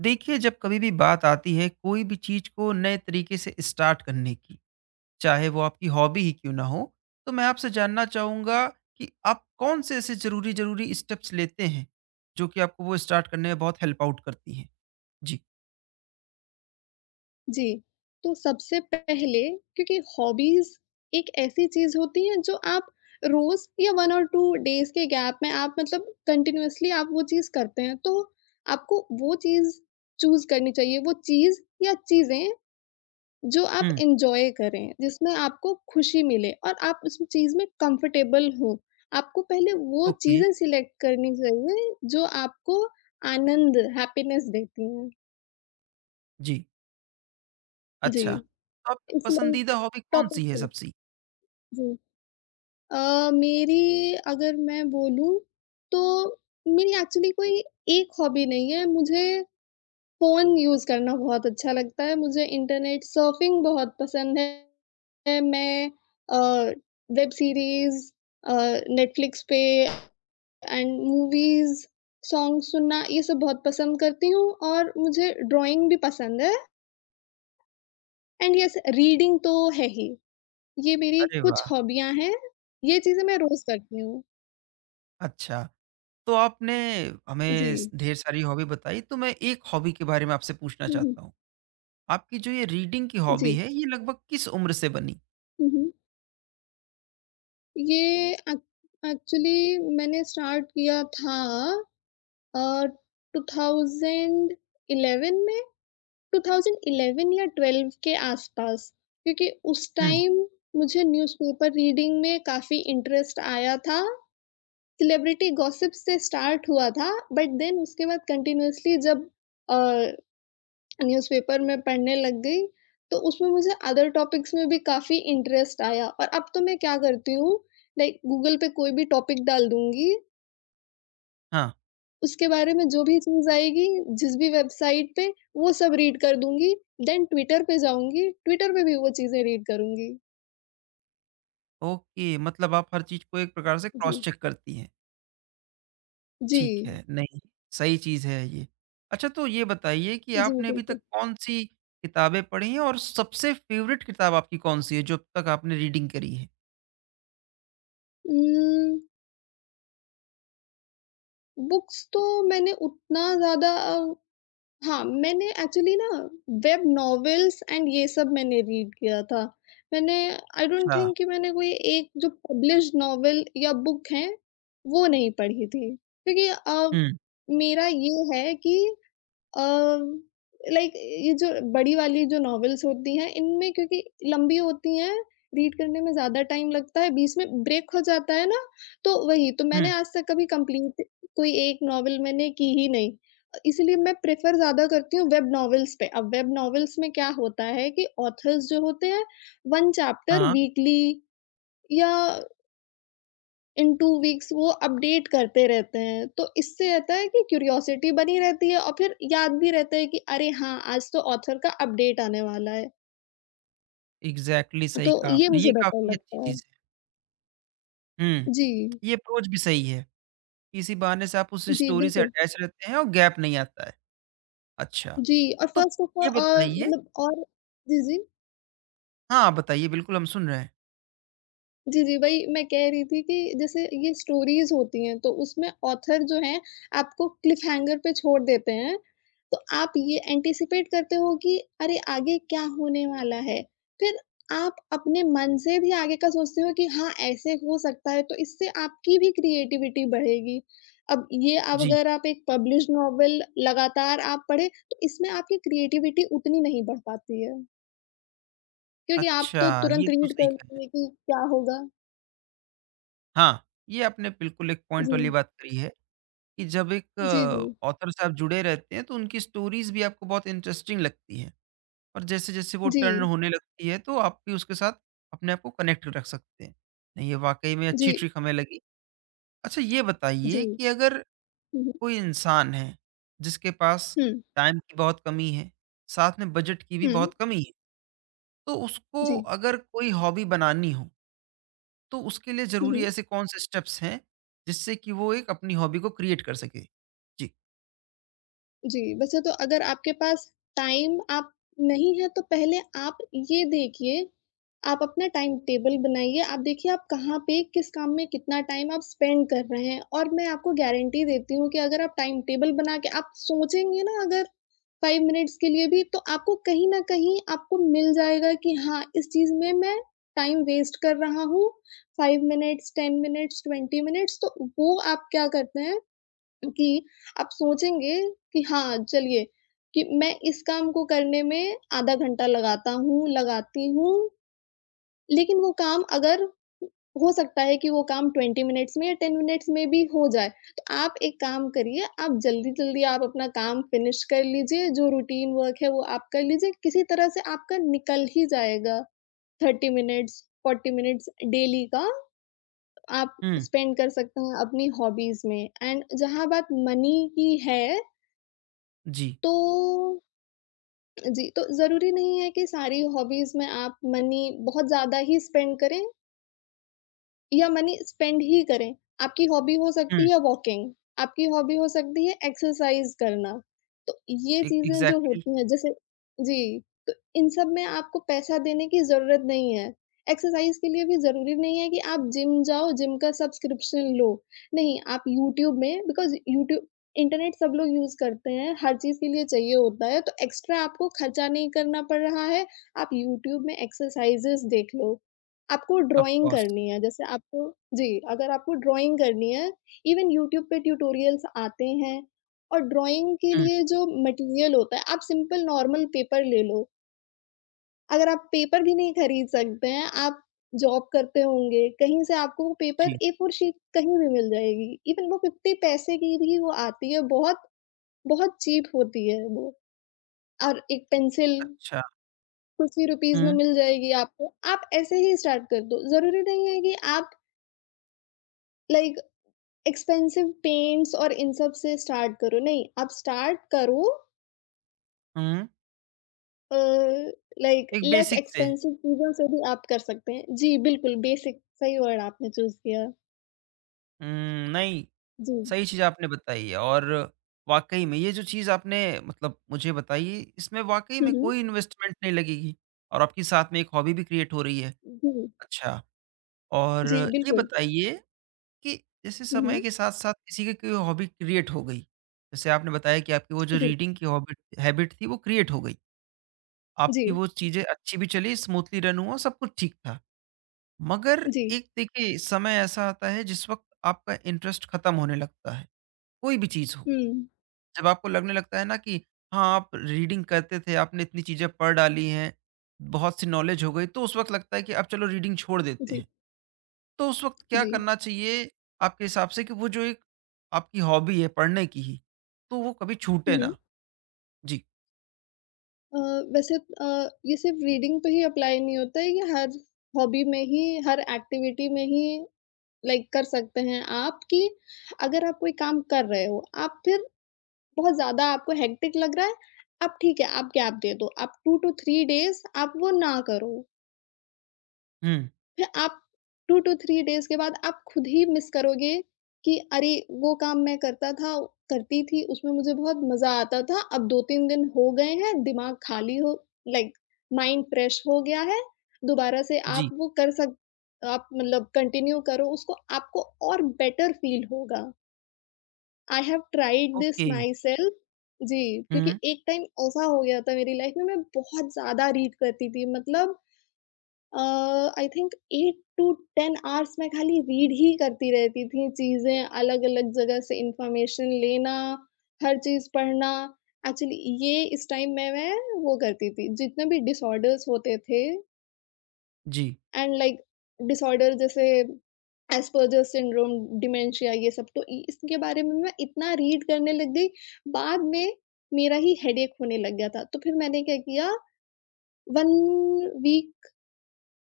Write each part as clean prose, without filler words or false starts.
देखिए जब कभी भी बात आती है कोई भी चीज को नए तरीके से स्टार्ट करने की। चाहे वो आपकी हॉबी ही क्यों ना हो तो मैं आपसे जानना चाहूंगा कि आप कौन से ऐसे जरूरी जरूरी स्टेप्स लेते हैं जो कि आपको वो स्टार्ट करने में बहुत हेल्प आउट करती हैं। जी। जी, तो सबसे पहले क्योंकि हॉबीज़ एक ऐसी चीज़ होती है जो आप रोज़ या 1 और 2 डेज़ के गैप में आप मतलब कंटिन्यूअसली आप वो चीज़ करते हैं, तो आपको वो चीज़ चूज़ करनी चाहिए, वो चीज़ या चीज़ें जो आप हम्म। एन्जॉय करें, जिसमें आपको खुशी मिले और आप उस चीज़ में कंफ़र्टेबल हो। आपको पहले वो ओके। चीज़ें सिलेक्ट करनी चाहिए जो आपको आनंद, हैप्पीनेस देती हैं। जी। जी, अच्छा, तो आपकी इसलिए एक पसंदीदा हॉबी कौन टॉपिक सी है सिलेक्ट सबसे? जी। अ, मेरी अगर मैं बोलूँ, तो मेरी एक्चुअली कोई एक हॉबी नहीं है, मुझे फ़ोन यूज़ करना बहुत अच्छा लगता है, मुझे इंटरनेट सर्फिंग बहुत पसंद है। मैं अ, वेब सीरीज़ अ, नेटफ्लिक्स पे एंड मूवीज़, सॉन्ग सुनना ये सब बहुत पसंद करती हूँ और मुझे ड्राइंग भी पसंद है एंड यस रीडिंग तो है ही। ये मेरी अरे कुछ वाह! हॉबियाँ हैं, ये चीज़ें मैं रोज़ करती हूँ। अच्छा, तो आपने हमें जी। ढेर सारी हॉबी बताई तो मैं एक हॉबी के बारे में आपसे पूछना हुँ, हुँ। चाहता हूँ। आपकी जो ये रीडिंग की हॉबी जी। है ये लगभग किस उम्र से बनी? हुँ, हुँ। ये एक्चुअली मैंने स्टार्ट किया था अ, 2011 में 2011 या 12 के आस-पास, क्योंकि उस हुँ, टाइम मुझे न्यूज़पेपर रीडिंग में काफ़ी इंटरेस्ट आया था। सेलिब्रिटी गॉसिप से स्टार्ट हुआ था, बट देन उसके बाद कंटिन्यूअसली जब अ न्यूज़पेपर मैं पढ़ने लग गई, तो उसमें मुझे अदर टॉपिक्स में भी काफ़ी इंटरेस्ट आया और अब तो मैं क्या करती हूँ, लाइक गूगल पे कोई भी टॉपिक डाल दूँगी, हाँ, उसके बारे में जो भी चीज़ आएगी, जिस भी वेबसाइट पे, वो सब रीड कर दूँगी, देन ट्विटर पे जाऊँगी, ट्विटर पे भी वो चीज़ें रीड करूँगी। ओके, मतलब आप हर चीज़ को एक प्रकार से जी। क्रॉस चेक करती हैं। जी। ठीक है, नहीं, सही चीज़ है ये। अच्छा, तो ये बताइए कि जी, आपने अभी तक बिल्कुल। कौन-सी किताबें पढ़ी हैं और सबसे फ़ेवरेट किताब आपकी कौन-सी है जो अब तक आपने रीडिंग करी है? उम, बुक्स तो मैंने उतना ज़्यादा हाँ, मैंने एक्चुअली ना वेब नॉवेल्स एंड ये सब मैंने रीड किया था। मैंने आई डोंट अच्छा, थिंक कि मैंने कोई एक जो पब्लिश्ड नॉवेल या बुक है, वो नहीं पढ़ी थी। क्योंकि हुँ, मेरा ये है कि अ, लाइक ये जो बड़ी वाली जो नॉवेल्स होती हैं, इनमें क्योंकि लंबी होती हैं, रीड करने में ज़्यादा टाइम लगता है, बीच में ब्रेक हो जाता है ना, तो वही, तो हुँ, मैंने आज तक कभी कंप्लीट कोई एक नॉवेल मैंने की ही नहीं। इसलिए मैं प्रेफ़र ज़्यादा करती हूँ वेब नॉवेल्स पे। अब वेब नॉवेल्स में क्या होता है कि ऑथर्स जो होते हैं, 1 चैप्टर हाँ, वीकली या इन 2 वीक्स वो अपडेट करते रहते हैं। तो इससे रहता है कि क्यूरियोसिटी बनी रहती है और फिर याद भी रहता है कि अरे हाँ, आज तो ऑथर का अपडेट आने वाला है। एग्ज़ैक्टली सही तो कहा ये आपने, ये मुझे बेटर काफ़ी अच्छी लगता है। चीज़ है। हुँ, जी। ये अप्रोच भी सही है, इसी बहाने से आप उस जी, स्टोरी से बिल्कुल। अटैच रहते हैं और गैप नहीं आता है। अच्छा, जी और तो फ़र्स्ट ऑफ ऑल ये बताइए। मतलब और जी। हाँ, बताइए बिल्कुल हम सुन रहे हैं। जी, जी, वही मैं कह रही थी कि जैसे ये स्टोरीज़ होती हैं, तो उसमें ऑथर जो हैं, आपको क्लिफ हैंगर पे छोड़ देते हैं। तो आप ये एंटीसिपेट करते हो कि अरे! आगे क्या होने वाला है? फिर आप अपने मन से भी आगे का सोचते हो कि हाँ, ऐसे हो सकता है, तो इससे आपकी भी क्रिएटिविटी बढ़ेगी। अब जी। अगर आप एक पब्लिश्ड नॉवल लगातार आप पढ़ें, तो इसमें आपकी क्रिएटिविटी उतनी नहीं बढ़ पाती है, क्योंकि आप अच्छा, तो ये तुरंत तो रीड सही कहा करते है। हैं कि क्या होगा? हाँ, ये आपने बिल्कुल एक पॉइंट जी। वाली बात करी है कि जब एक जी, जी। ऑथर साहब जुड़े रहते हैं, तो उनकी स्टोरीज़ भी आपको बहुत इंटरेस्टिंग लगती हैं और जैसे-जैसे वो टर्न जी, होने लगती है, तो आप भी उसके साथ अपने आप को कनेक्ट रख सकते हैं। नहीं, ये वाक़ई में अच्छी जी, ट्रिक हमें लगी। अच्छा, ये जी। बताइए कि अगर हुँ, हुँ। कोई इंसान है, जिसके पास हुँ, टाइम की बहुत कमी है, साथ में बजट की भी हुँ। बहुत कमी है, तो उसको जी। अगर कोई हॉबी बनानी हो, तो उसके लिए ज़रूरी हुँ, ऐसे कौन से स्टेप्स हैं, जिससे कि वो एक अपनी हॉबी को क्रिएट कर सके? जी। जी, वैसे तो अगर आपके पास टाइम आप नहीं है तो पहले आप ये देखिए, आप अपना टाइम टेबल बनाइए, आप देखिए आप कहाँ पे किस काम में कितना टाइम आप स्पेंड कर रहे हैं और मैं आपको गारंटी देती हूँ कि अगर आप टाइम टेबल बना के आप सोचेंगे ना अगर 5 मिनट्स के लिए भी तो आपको कहीं न कहीं आपको मिल जाएगा कि हाँ, इस चीज़ में मैं टाइम वेस्ट कर रहा हूँ, 5 मिनट्स, 10 मिनट्स, 20 मिनट्स तो वो आप क्या करते हैं कि आप सोचेंगे कि हाँ, चलिए कि मैं इस काम को करने में आधा घंटा लगाता हूँ, लगाती हूँ, लेकिन वो काम अगर हो सकता है कि वो काम 20 मिनट्स में या 10 मिनट्स में भी हो जाए। तो आप एक काम करिए, आप जल्दी-जल्दी आप अपना काम फिनिश कर लीजिए, जो रूटीन वर्क है वो आप कर लीजिए, किसी तरह से आपका निकल ही जाएगा। 30 मिनट्स, 40 मिनट्स डेली का आप हुँ, स्पेंड कर सकते हैं अपनी हॉबीज़ में एंड जहाँ बात मनी की है जी। तो जी, तो ज़रूरी नहीं है कि सारी हॉबीज़ में आप मनी बहुत ज़्यादा ही स्पेंड करें या मनी स्पेंड ही करें। आपकी हॉबी हो हुँ, सकती है वॉकिंग, आपकी हॉबी हो सकती है एक्सरसाइज़ करना। तो ये ए चीज़ें जो एग्ज़ैक्टली, होती हैं जैसे जी, तो इन सब में आपको पैसा देने की ज़रूरत नहीं है। एक्सरसाइज़ के लिए भी ज़रूरी नहीं है कि आप जिम जाओ, जिम का सब्सक्रिप्शन लो। नहीं, आप यूट्यूब में बिकॉज़ यूट्यूब इंटरनेट सब लोग यूज़ करते हैं, हर चीज़ के लिए चाहिए होता है, तो एक्स्ट्रा आपको खर्चा नहीं करना पड़ रहा है। आप यूट्यूब में एक्सरसाइज़ेज़ देख लो, आपको ऑफ़ ड्राइंग कोर्स। करनी है जैसे आपको जी, अगर आपको ड्राइंग करनी है इवन यूट्यूब पे ट्यूटोरियल्स आते हैं और ड्राइंग के हुँ, लिए जो मटेरियल होता है आप सिंपल नॉर्मल पेपर ले लो। अगर आप पेपर भी नहीं खरीद सकते हैं, आप जॉब करते होंगे, कहीं से आपको वो पेपर जी। ए फोर शीट कहीं भी मिल जाएगी। इवन वो 50 पैसे की भी वो आती है, बहुत, बहुत चीप होती है वो और एक पेंसिल अच्छा। कुछ ही रुपीज़ में हुँ, मिल जाएगी आपको। आप ऐसे ही स्टार्ट कर दो। ज़रूरी नहीं है कि आप लाइक एक्सपेंसिव पेंट्स और इन सब से स्टार्ट करो, नहीं आप स्टार्ट करो हुँ। अ, लाइक एक लेस बेसिक से। एक्सपेंसिव चीज़ों से भी आप कर सकते हैं। जी, बिल्कुल बेसिक सही वर्ड आपने चूज़ किया। हुँ, नहीं, जी। सही चीज़ आपने बताई है और वाक़ई में ये जो चीज़ आपने मतलब मुझे बताई, इसमें वाक़ई हुँ, में हुँ। कोई इन्वेस्टमेंट नहीं लगेगी और आपकी साथ में एक हॉबी भी क्रिएट हो रही है। जी, अच्छा, और जी ये बिल्कुल। बताइए कि जैसे हुँ, समय हुँ। के साथ साथ किसी की कोई हॉबी क्रिएट हो गई, जैसे आपने बताया कि आपकी वो जो जी, रीडिंग की हॉबी हैबिट थी वो क्रिएट हो गई, आपकी जी, वो चीजें अच्छी भी चली, स्मूथली रन हुआ, सब कुछ ठीक था, मगर जी। एक देखिए समय ऐसा आता है जिस वक्त आपका इंटरेस्ट खत्म होने लगता है, कोई भी चीज हो। हुँ, जब आपको लगने लगता है ना कि हाँ, आप रीडिंग करते थे, आपने इतनी चीजें पढ़ डाली हैं, बहुत सी नॉलेज हो गई, तो उस वक्त लगता है कि अब चलो रीडिंग छोड़ देते जी, हैं, तो उस वक़्त क्या जी। करना चाहिए आपके हिसाब से? कि वो जो एक आपकी हॉबी है पढ़ने की ही, तो वो कभी हुँ, छूटे हुँ। ना? जी। अ, वैसे ये सिर्फ रीडिंग पे ही अप्लाई नहीं होता है, ये हर हॉबी में ही, हर एक्टिविटी में ही लाइक कर सकते हैं आप कि अगर आप कोई काम कर रहे हो, आप फिर बहुत ज़्यादा आपको हेक्टिक लग रहा है, आप ठीक है, आप गैप दे दो, आप 2 टू 3 डेज़ आप वो ना करो। हुँ, फिर आप 2 टू 3 डेज़ के बाद आप खुद ही मिस करोगे कि अरे! वो काम मैं करता था करती थी, उसमें मुझे बहुत मज़ा आता था, अब 2-3 दिन हो गए हैं, दिमाग खाली हो लाइक माइंड फ्रेश हो गया है, दोबारा से आप जी, वो कर सक आप मतलब कंटिन्यू करो उसको, आपको और बेटर फ़ील होगा। I have tried this okay. Myself. जी, हुँ, क्योंकि एक टाइम ऐसा हो गया था मेरी लाइफ में मैं बहुत ज़्यादा रीड करती थी मतलब अ, आई थिंक 8 टू 10 आवर्स मैं खाली रीड ही करती रहती थी चीज़ें, अलग-अलग जगह से इन्फॉर्मेशन लेना, हर चीज़ पढ़ना। एक्चुअली ये इस टाइम में मैं वो करती थी, जितने भी डिसऑर्डर्स होते थे जी। एंड लाइक डिसऑर्डर जैसे एस्पर्जर सिंड्रोम डिमेंशिया ये सब तो इसके बारे में मैं इतना रीड करने लग गई बाद में मेरा ही हेडेक होने लग गया था तो फिर मैंने क्या किया वन वीक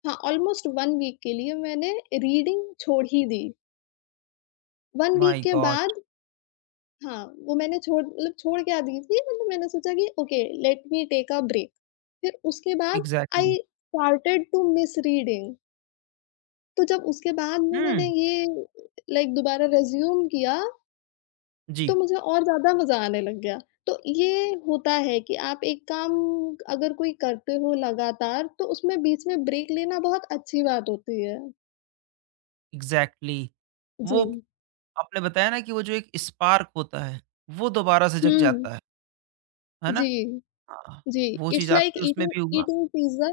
हाँ ऑलमोस्ट वन वीक के लिए मैंने रीडिंग छोड़ ही दी वन वीक माय के गॉड! बाद हाँ वो मैंने छोड़ क्या दी थी मतलब मैंने सोचा कि okay let me take a break फिर उसके बाद exactly. I started to miss reading तो जब उसके बाद में हुँ, मैंने ये लाइक दोबारा रिज़्यूम किया, तो जी, मुझे और ज़्यादा मज़ा आने लग गया। तो ये होता है कि आप एक काम अगर कोई करते हो लगातार, तो उसमें बीच में ब्रेक लेना बहुत अच्छी बात होती है। एग्ज़ैक्टली। वो जी। आपने बताया ना कि वो जो एक स्पार्क होता है, वो दोबारा से जग हुँ। जाता है ना? जी, हाँ, जी। वो इट्स चीज़ लाइक आपकी उसमें ईटिंग भी हुआ? ईटिंग पिज़्ज़ा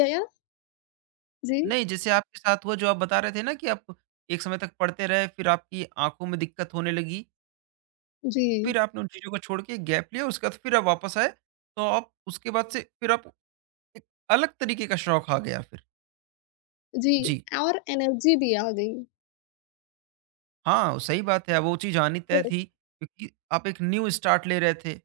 या जी, नहीं, जैसे आपके साथ हुआ जो आप बता रहे थे ना कि आप एक समय तक पढ़ते रहे, फिर आपकी आँखों में दिक्कत होने लगी। जी, फिर आपने उन चीज़ों को छोड़ के गैप लिया, उसके बाद फिर आप वापस आए, तो आप उसके बाद से फिर आप एक अलग तरीके का शौक आ गया फिर। जी जी। और एनर्जी भी आ गई। हाँ, सही बात है, वो चीज़ आनी तय यस। थी क्योंकि आप एक न्यू स्टार्ट ले रहे थे।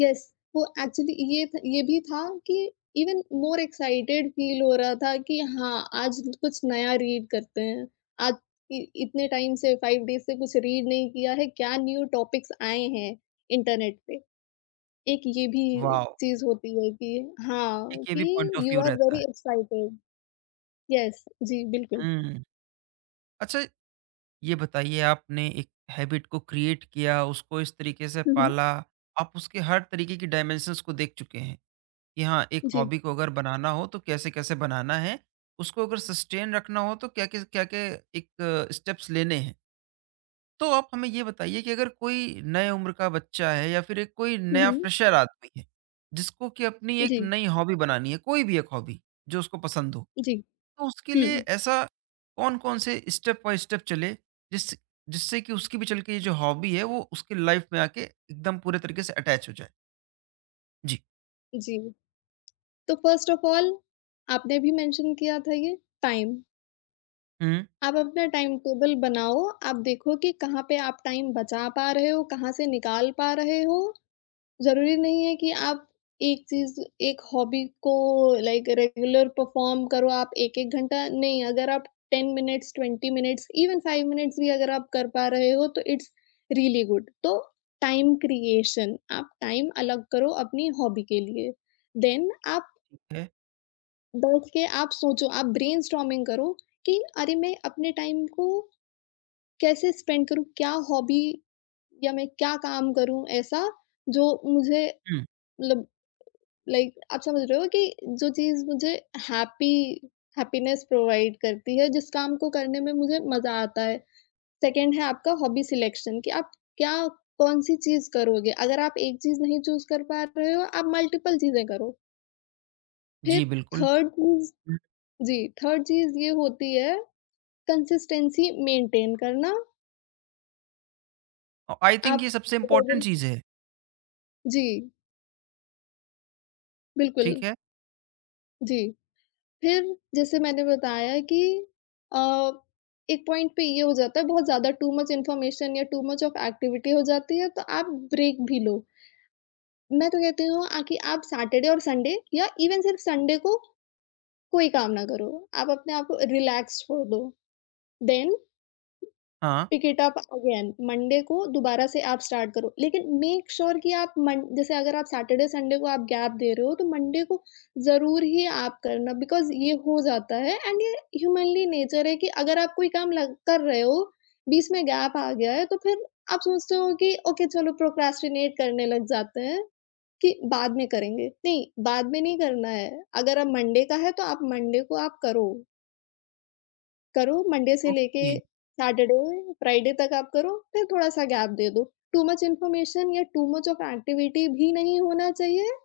यस वो एक्चुअली ये भी था कि इवन मोर एक्साइटेड फ़ील हो रहा था कि हाँ, आज कुछ नया रीड करते हैं। आज इ इतने टाइम से 5 डेज़ से कुछ रीड नहीं किया है, क्या न्यू टॉपिक्स आए हैं इंटरनेट पे। एक ये भी वॉव! चीज़ होती है कि हाँ, एक ये कि भी पॉइंट ऑफ यू व्यू आर रहता है। Very excited. यस, जी, बिल्कुल। हुँ। अच्छा, ये बताइए, आपने एक हैबिट को क्रिएट किया, उसको इस तरीके से हुँ, हुँ। पाला, आप उसके हर तरीके की डाइमेंशंस को देख चुके हैं। कि हाँ, एक जी। हॉबी को अगर बनाना हो तो कैसे-कैसे बनाना है, उसको अगर सस्टेन रखना हो तो क्या-क्या क्या-क्या एक स्टेप्स लेने हैं। तो आप हमें ये बताइए कि अगर कोई नए उम्र का बच्चा है या फिर एक कोई हुँ, नया हुँ। फ्रेशर आदमी है, जिसको कि अपनी एक जी, नई हॉबी बनानी है, कोई भी एक हॉबी जो उसको पसंद हो, जी। तो उसके लिए हुँ, ऐसा कौन-कौन से स्टेप बाय स्टेप चले, जिस जिससे कि उसकी भी चल के ये जो हॉबी है वो उसकी लाइफ में आके एकदम पूरे तरीके से अटैच हो जाए? जी। जी। तो फर्स्ट ऑफ ऑल आपने भी मेंशन किया था ये टाइम। हुँ, आप अपना टाइम टेबल बनाओ, आप देखो कि कहाँ पे आप टाइम बचा पा रहे हो, कहाँ से निकाल पा रहे हो। ज़रूरी नहीं है कि आप एक चीज़ एक हॉबी को लाइक रेगुलर परफ़ॉर्म करो आप 1-1 घंटा नहीं, अगर आप 10 मिनट्स, 20 मिनट्स, इवन 5 मिनट्स भी अगर आप कर पा रहे हो तो इट्स रियली गुड। तो टाइम क्रिएशन, आप टाइम अलग करो अपनी हॉबी के लिए। देन आप है। बैठ के आप सोचो, आप ब्रेनस्टॉर्मिंग करो कि अरे! मैं अपने टाइम को कैसे स्पेंड करूँ? क्या हॉबी या मैं क्या काम करूँ ऐसा जो मुझे हुँ। मतलब लाइक आप समझ रहे हो कि जो चीज़ मुझे हैप्पी हैप्पीनेस प्रोवाइड करती है, जिस काम को करने में मुझे मज़ा आता है। सेकंड है आपका हॉबी सिलेक्शन कि आप क्या कौन-सी चीज़ करोगे? अगर आप एक चीज़ नहीं चूज़ कर पा रहे हो, आप मल्टिपल चीज़ें करो। फिर जी, बिल्कुल। थर्ड चीज़ जी, थर्ड चीज़ ये होती है कंसिस्टेंसी मेंटेन करना। अ, आई थिंक ये आप सबसे इम्पोर्टेंट चीज़ है। जी, बिल्कुल। ठीक है? जी, फिर जैसे मैंने बताया कि अ, एक पॉइंट पे ये हो जाता है बहुत ज़्यादा टू मच इन्फॉर्मेशन या टू मच ऑफ एक्टिविटी हो जाती है तो आप ब्रेक भी लो। मैं तो कहती हूँ आ कि आप सैटरडे और संडे या इवन सिर्फ संडे को कोई काम ना करो। आप अपने आप को रिलैक्स छोड़ दो। देन हाँ, pick it up again, Monday को दोबारा से आप स्टार्ट करो। लेकिन मेक श्योर कि आप मन जैसे अगर आप सैटरडे, संडे को आप गैप दे रहे हो, तो मंडे को ज़रूर ही आप करना बिकॉज़ ये हो जाता है एंड ये ह्यूमनली नेचर है कि अगर आप कोई काम लग कर रहे हो, बीच में गैप आ गया है, तो फिर आप सोचते हो कि ओके चलो प्रोक्रेस्टिनेट करने लग जाते हैं कि बाद में करेंगे। नहीं, बाद में नहीं करना है। अगर अब मंडे का है, तो आप मंडे को आप करो। करो मंडे से लेके ओके। सैटरडे फ्राइडे तक आप करो फिर थोड़ा-सा गैप दे दो। टू मच इन्फॉर्मेशन या टू मच ऑफ एक्टिविटी भी नहीं होना चाहिए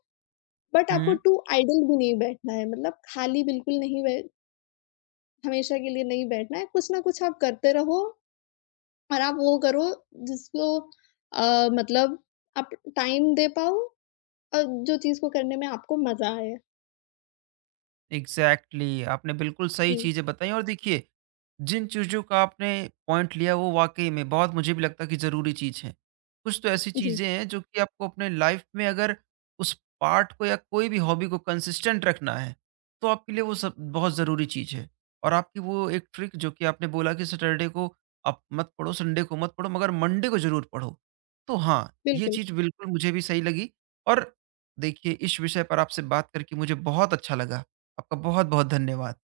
बट आपको हुँ, टू आइडल भी नहीं बैठना है। मतलब खाली बिल्कुल नहीं बै हमेशा के लिए नहीं बैठना है। कुछ ना कुछ आप करते रहो और आप वो करो जिसको मतलब आप टाइम दे पाओ और जो चीज़ को करने में आपको मज़ा आए। एग्ज़ैक्टली आपने बिल्कुल सही जी, चीज़ें बताई और देखिए जिन चीज़ों का आपने पॉइंट लिया वो वाक़ई में बहुत मुझे भी लगता है कि ज़रूरी चीज़ है। कुछ तो ऐसी जी, चीज़ें हैं जो कि आपको अपने लाइफ़ में अगर उस पार्ट को या कोई भी हॉबी को कंसिस्टेंट रखना है, तो आपके लिए वो सब बहुत ज़रूरी चीज़ है। और आपकी वो एक ट्रिक जो कि आपने बोला कि सैटरडे को आप मत पढ़ो, संडे को मत पढ़ो, मगर मंडे को ज़रूर पढ़ो। तो हाँ, ये बिल्कुल। चीज़ बिल्कुल मुझे भी सही लगी और देखिए इस विषय पर आपसे बात करके मुझे बहुत अच्छा लगा। आपका बहुत-बहुत धन्यवाद।